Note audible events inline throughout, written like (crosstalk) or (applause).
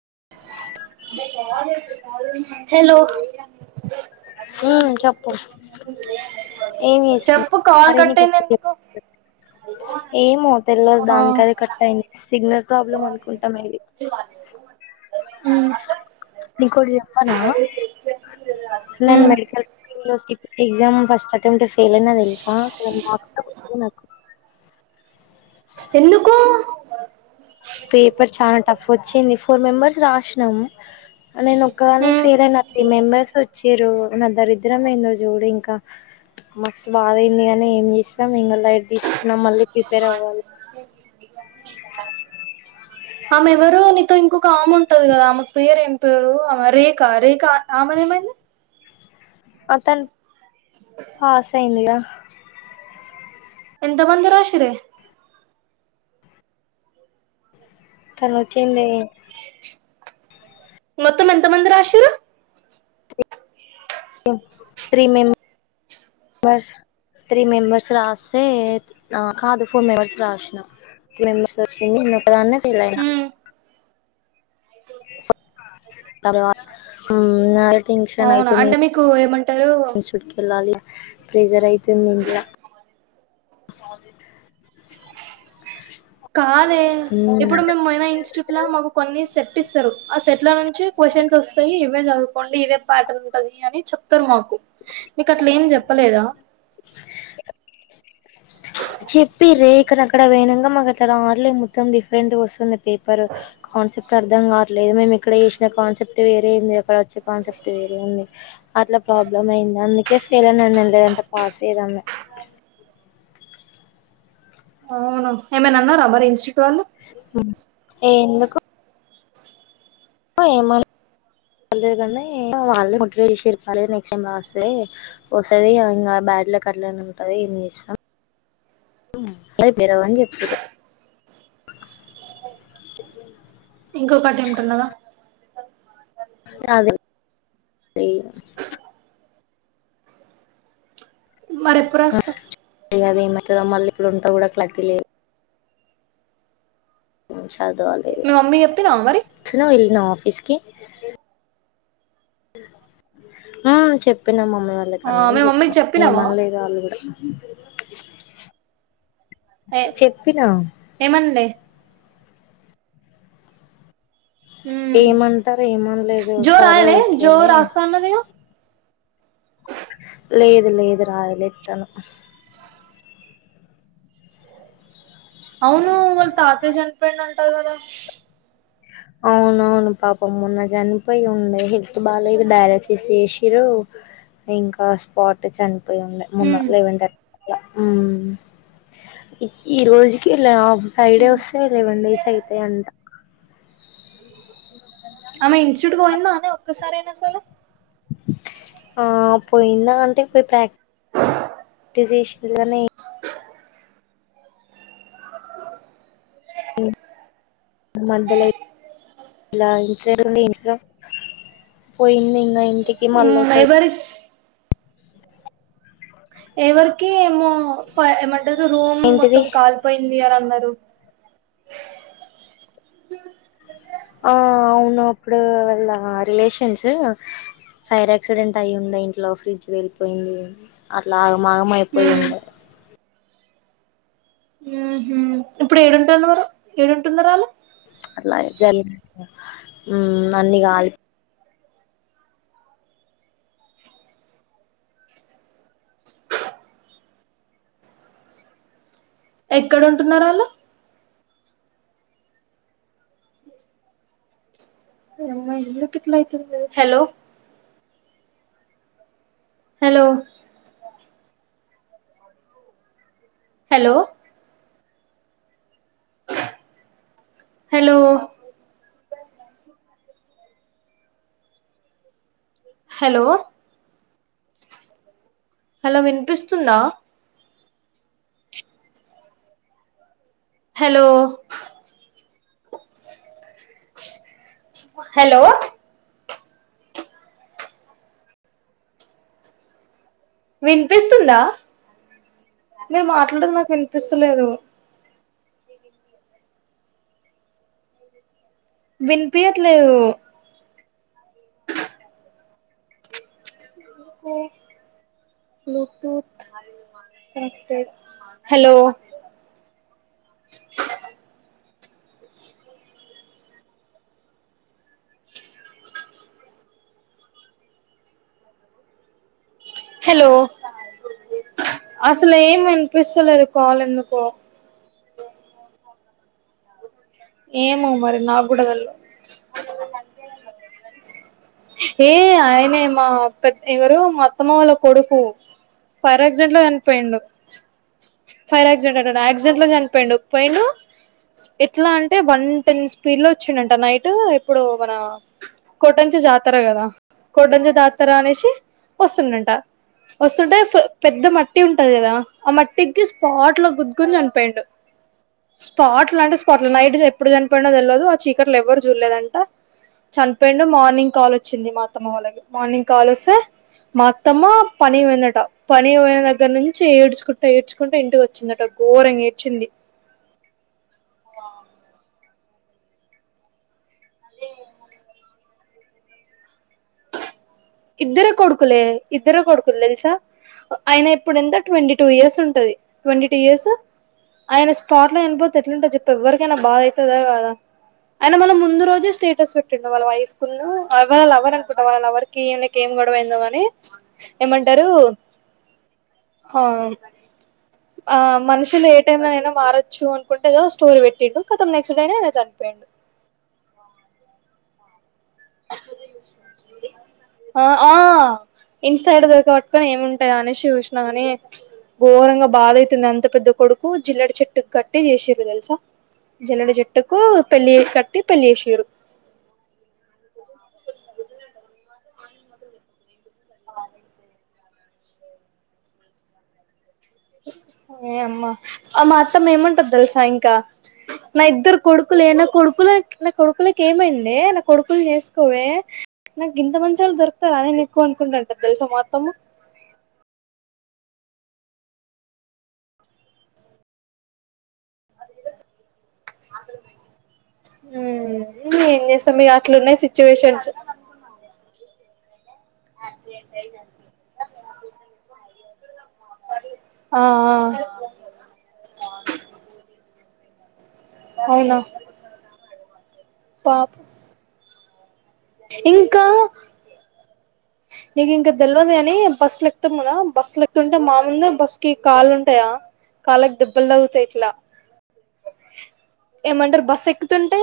(unintelligible) అవ ఇ (unintelligible) హలో (unintelligible) హు చెప్పు ఏమి చేస్తున్నావ్ చెప్పు కాల్ అరె కట్ నీకు అయింది ఒక ఎందుకు చెపుతాను ఏమో తెల్ల ఆ. దానికదే కట్టయింది సిగ్నల్. ప్రాబ్లం అనుకుంటాం మెబి (unintelligible) ఉమ్. ఉమ్. నకుడి అమ్మనా నన్ మెడిల్ యనివర్సిటీ ఎజ ఫట చేల అదలి ఎందుకో పేపర్ చాలా టఫ్ వచ్చింది ఫోర్ మెంబర్స్ రాసినము నేను ఒకక్కవేళ ఉమ్. ఫెర్ అయినా త్రీ మెంబెర్స్ వచ్చారు మ దరిద్రమైందో చూడు ఇంకా మస్తు బాగాయింది ని ఏం చేస్తాం ఇం ఆమె ఎవరు నీతో ఇంకో ఆమె ఉంటది కదా ఆమె పేరు ఏం పేరు ఆమె రేఖ రేఖ ఆమెది ఏమైంది అతను పాసైందిగా ఎంత మంది రాశరే తర్ వచ్చింది త్రీ మత్తం ఎంత మందిర రాశ త్రీ మెంెంబర్ త్రీ మెంబెర్స్ రాస్తే కాదు ఫోర్ మెంబెర్స్ రాసిన త్రూ మెంబెర్స్ వచ్చింది ఇన్నొకదాన్ని అయిన ఉమ్. ఉమ్ అవునా అంటే మీకు ఏమంట ఇన్స్టిట్యూట్ కీ ఏళ్లలో ప్రెజర్ అయితే నింద కాదే ఇప్పుడు మేము మనా ఇన్స్టిట్యూట్ లో మాకు కొన్ని సెట్ ఇస్తారు ఆ సెట్ లో నుంచి క్వశ్చన్స్ వస్తాయి చదువుకోండి ఇదే బ్యాటర్ ఉంటది అని చెప్తారు మాకు మీకు అట్లే ఏం చెప్పలేదా చెప్పి రేఖను అక్కడ వేనంగా ట్లా ఆట్ల రావట్లే మొత్తం డిఫరెంట్ గా వస్తున్నాయి పేపర్ కన్స అర్థం కావట్లేదు మేము ఇక్కడ చేసిన కాన్సెప్ట్ వేరేంది అక్కడ వచ్చే కాన్సెప్ట్ వేరే ఉంది అట్లా ప్రాబ్లమ్ అయింది అందుకే ఫెయిల్ అనిందండి లేదంటే పాస్ అయదామ్మా అవును ఏమ నన్నార మరి ఇన్స్ ఏ ఎందు క్క ఏమ కా వాళ్ళే చెర్పాలి నెక్స్ట్ టైం రాస్తే వస్తుంది ఇంకా బ్యాటలోకి అట్లానే ఉంటుంది ఏమి చేస్తాం అదే పేరవ్వని చెప్ ఇంకొకటి ఏంటన్నదా అదే మరెప్పుడస్తవ్ అదే ఏమైతదో మళ్ళీ ఇక్కడు ఉంటా కూడా క్లారిటీలేదు అవు మీ మమ్మీ చెప్పినావా మరి అచ్చినవ్ ఎల్లినవ ఆఫీస్ మ్మ్ చెప్పిన మా మమ్మికి వాళ్ళకి ఆ అందని మీ చెప్పిన మమ్మీకి చెప్పినావా ఏమనలేదు వాళ్ళు కూడా ఏ చెప్పినా ఏమనలే ఉమ్ ఏమంటరు ఏమనలేదు జో సరే రాయలే జో ఓకేలే రాస్తా అన్నదిగా లేదు లేదు రాయలేదు తను అవును వాళ్ళ తాతెయ్ చనిపోయిన తెల్వదే అవున అవును పాపం మొన్న చనిపోయి ఉండె హెల్త్ బాలేదు డయాలసిస్ చేశిర్రు ఇంకా స్పాట్ చనిపో పోయిండే మొన్న ఉమ్ లెవెన్ థర్టీ ఉమ్ ఈ రోజుకిలా ఫ్రై డే వస్తే లెవెన్ డేస్ అయితయంట ఆమె ఇన్స్టిట్యూట్ పోయిందానే ఒక్కసారైన అసలు ఆ పోయిందా అంటే పోయి ప్రాక్ ప్రాక్టీస్ చేశిల్లు గని మధ్యలో ఇలా ఇ ఇ పోయింది ఇంగ ఇ ఉమ్మ్ ఎవరి ఎవరికి ఏమో ఫైవ్ం ఏమన్ అ రూమ్ మొత్తం ఏంటిది కాలిపోయింది అనన్నది ఆ అవునప్పుడు వాళ్ళ రిలేషన్స్ ఫైర్ ఆక్సిడెంట్ అయ్యుండే ఇంట్లో ఫ్రిడ్జ్ వెళ్ళిపోయింది అట్లా మాగమపోయి మ్మ్ ఉండే ఉహు ఇప్పుడు ఏడుంటునరు ఏడుంటున్నారాళ్లు అట్లా జలిగి ఉమ్మ్ అన్ని కాలిపోయి ఎక్కడుంటున్నారు ఆళ్ళు నీఅమ్మ ఎందు కిట్లయితుంది ఇది hello hello hello hello hello hello వినిపిస్తుందా హలో హలో వినిపిస్తుందా? మీరు మాట్లాడేది నాకు వినిపిస్తలేదు వినిపయట్లేదు హలో హలో అసలు ఏం వినిపిస్తలేదు కాల్ ఎందుకో ఏమో మరి నాక్గుడద తెలేవాడ్ ఏ ఆయనే మా పెద్ద ఎవరు మత్తమ్మ వాళ్ళ కొడుకు ఫైర్ యాక్సిడెంట్ లో చనిపోయిండు ఫైర్ యాక్సిడెంట్ అంట యాక్సిడెంట్ లో చనిపోయిడు పోయిండు ఎట్లా అంటే వన్ టెన్ స్పీడ్ లో వచ్చిండంట నైట్ ఇప్పుడో మన కొటంచ జాతర కదా కోటంచ జాతర అనేసి వస్తుండంట వస్తుంటే పెద్ద మట్టి ఉంటది కదా ఆ మట్టికి స్పాట్ లో గుదికోని చనిపోయిడు స్పాట్ అంటే స్పాట్ నైట్ ఎప్పుడు చనిపోయిండుో తెల్లదు ఆ చీకటిలో ఎవ్వరు చూడలేదంట చనిపోయిండు మార్నింగ్ కాల్ వచ్చింది మాత్తమ్మ వాళ్ళకి మార్నింగ్ కాల్ వస్తే మాత్తమ్మ పని పోయిందట పని పోయిన దగ్గర నుంచి ఏడ్చుకుంట ఏడ్చుకుంట ఇంటికి వచ్చిందట ఘోరంగా ఏడ్చింది అదే ఇద్దరే కొడుకులే ఇద్దరే కొడుకులు తెలుసా ఆయన ఇప్పుడు ఎంత ట్వంటీ టూ ఇయర్స్ ఉంటది ట్వంటీ టూ ఇయర్స్ ఆయన స్పాట్ లో చనిపోతే ఎట్లుంటో చెప్ప ఎవ్వరికైనా బాధ అయితదా కదా ఆయన మనళ ముందు రోజే స్టేటస్ పెట్టిండడు వాళ్ళ వైఫ్ కు వాళ్ళ లవర్ అనుకుంటా వాళ్ళ లవర్ కి ఏం గొడవైందో అని ఏమంటారు ఆ మనుషులు ఏటైనాైనా మారొచ్చు అనుకుంటేదో స్టోర పెట్టిండు ఖతం నెక్స్ట్ డై అయి చనిపోయాండు ఆ ఆ ఇన్స్టే దక పట్టుకొని ఏమింటాయా అనే చూసినా కాని ఘోరంగా బాధ అయితుంది అంత పెద్ద కొడుకు జిల్లడి చెట్టుకు కట్టి చేసిరు తెలుసా జిల్లడి చెట్టుకు పెళ్ళి కట్టి పెళ్ళి చేసిరు (inaudible) ఏ అమ్మా ఆ మా అత్తమ ఏమంటది తెలుసా ఇంకా నా ఇద్దరు కొడుకులు నా కొడుకుల నా కొడుకులకి ఏమైంది నా కొడుకులు చేేసుకోవే నాకు ఇంత మంచి వాళ్ళ దొరుకుతారా నే నీకు అనుకుంటాంటది తెలుసా మా అత్తమ ఊమ్ ఇగ ఏం చేస్తాం ఇగ అట్లున్నాయి సిచ్యువేషన్స్ స ఆ ఆ అవునా పాపు ఇంకా నీకు ఇంకా తెలివదు కాని బస్సులు ఎక్తాం మద బస్సులు ఎక్తుంటే మామంద బస్ కి కాళ్లుు ఉంటాయా కాళ్కి దెబ్బలు తగుతాయి ఇట్లా ఏమంటారు బస్ ఎక్కుతుంటే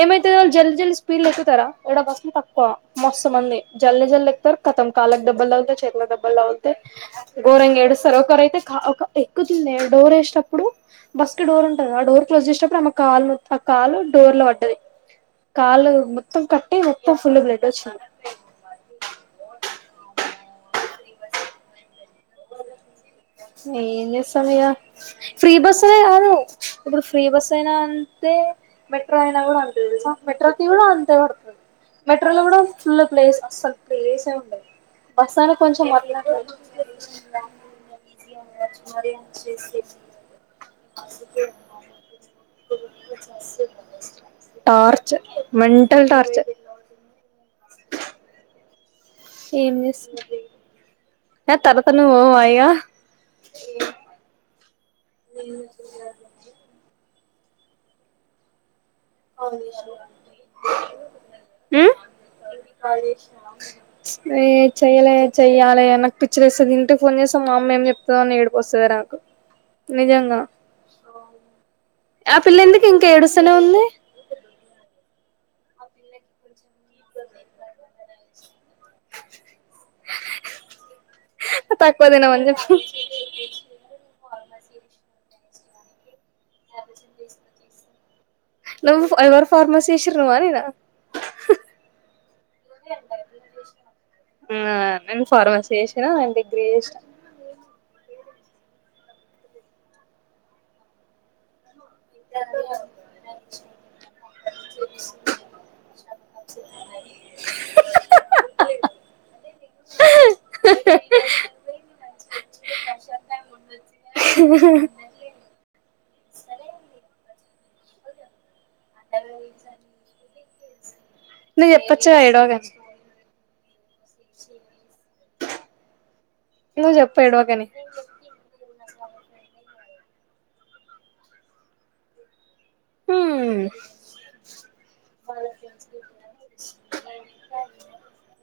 ఏమైతు వాళ్ళు జల్ది జల్దీ స్పీడ్లు ఎక్కుతారా ఈడ బస్లు తక్కువ మొస్తు మంది జల్ జల్లు ఎక్కుతారు కతం కాళ్ళకు డబ్బలు తగుతాయి చేతులకు డబ్బలు అగుతా ఘోరంగా ఏడుస్తారు ఒకరుైతే క ఎక్కుతుందే డోర్ ఏష్ టప్పుడు బస్ క డోర్ ఉంటంది ఆ డోర్ క్లోజ్ చేసేటప్పుడు ఆమె కాలు ఆ కాలు డోర్ లో పడ్డది కాలు మొత్తం క ఏ వత ఫుల్ బ్లడోచింది ఏం చేస్తాం ఇగ ఫ్రీ బస్ కాదు ఇప్పుడు ఫ్రీ బస్ అయినా అంతే మెట్రో ఏంచేస్తమింగ ఫ్రీ బస్ అనేకదు ఎపుడు అయినా కూడా అంతె తెలుసా మెట్రోకి కూడా అంతే పడుతుంది మెట్రోలో కూడా ఫుల్ ప్లేస్ అస్సలు ప్లేస ఉండదు బస్ అయినా కొంచెం అట్ల అట్లా ఈజీ ఉు మరి టార్చర్ మెంటల్ టార్చర్ ఏం చేస్తుంది ఏ తరతను ఒ యిగా అ ఉమ్ ఏ చెయ్యలే చెయ్యాలి అ నాకు పిచ్చర్స్తుంది ఇంటికి ఫోన్ చేసా మా అమ్మ ఏం చెప్తంద అని ఏడిపోస్తది నాకు నిజంగా ఆ పిల్ల ఎందుకు ఇంకా ఏడుసనే ఉంది తకుపదినమని చెప్పు ఎ చి తీ నువ్ ఎవరు ఫార్మసి చేసిండ్రు నువ నేనా ఉహ్ ఆ నువ్ ఫార్మసి చేసిన నువ్ డిగ్రీ చే ఆహ్ హ హ హ హ్హ హ హ ఆహ్ ఊహ్హ్ హ్హ నువ్వు చెప్పొచ్చు కదా ఏడవకని సు నువ్వు జప్ప ఏడవాకని హమ్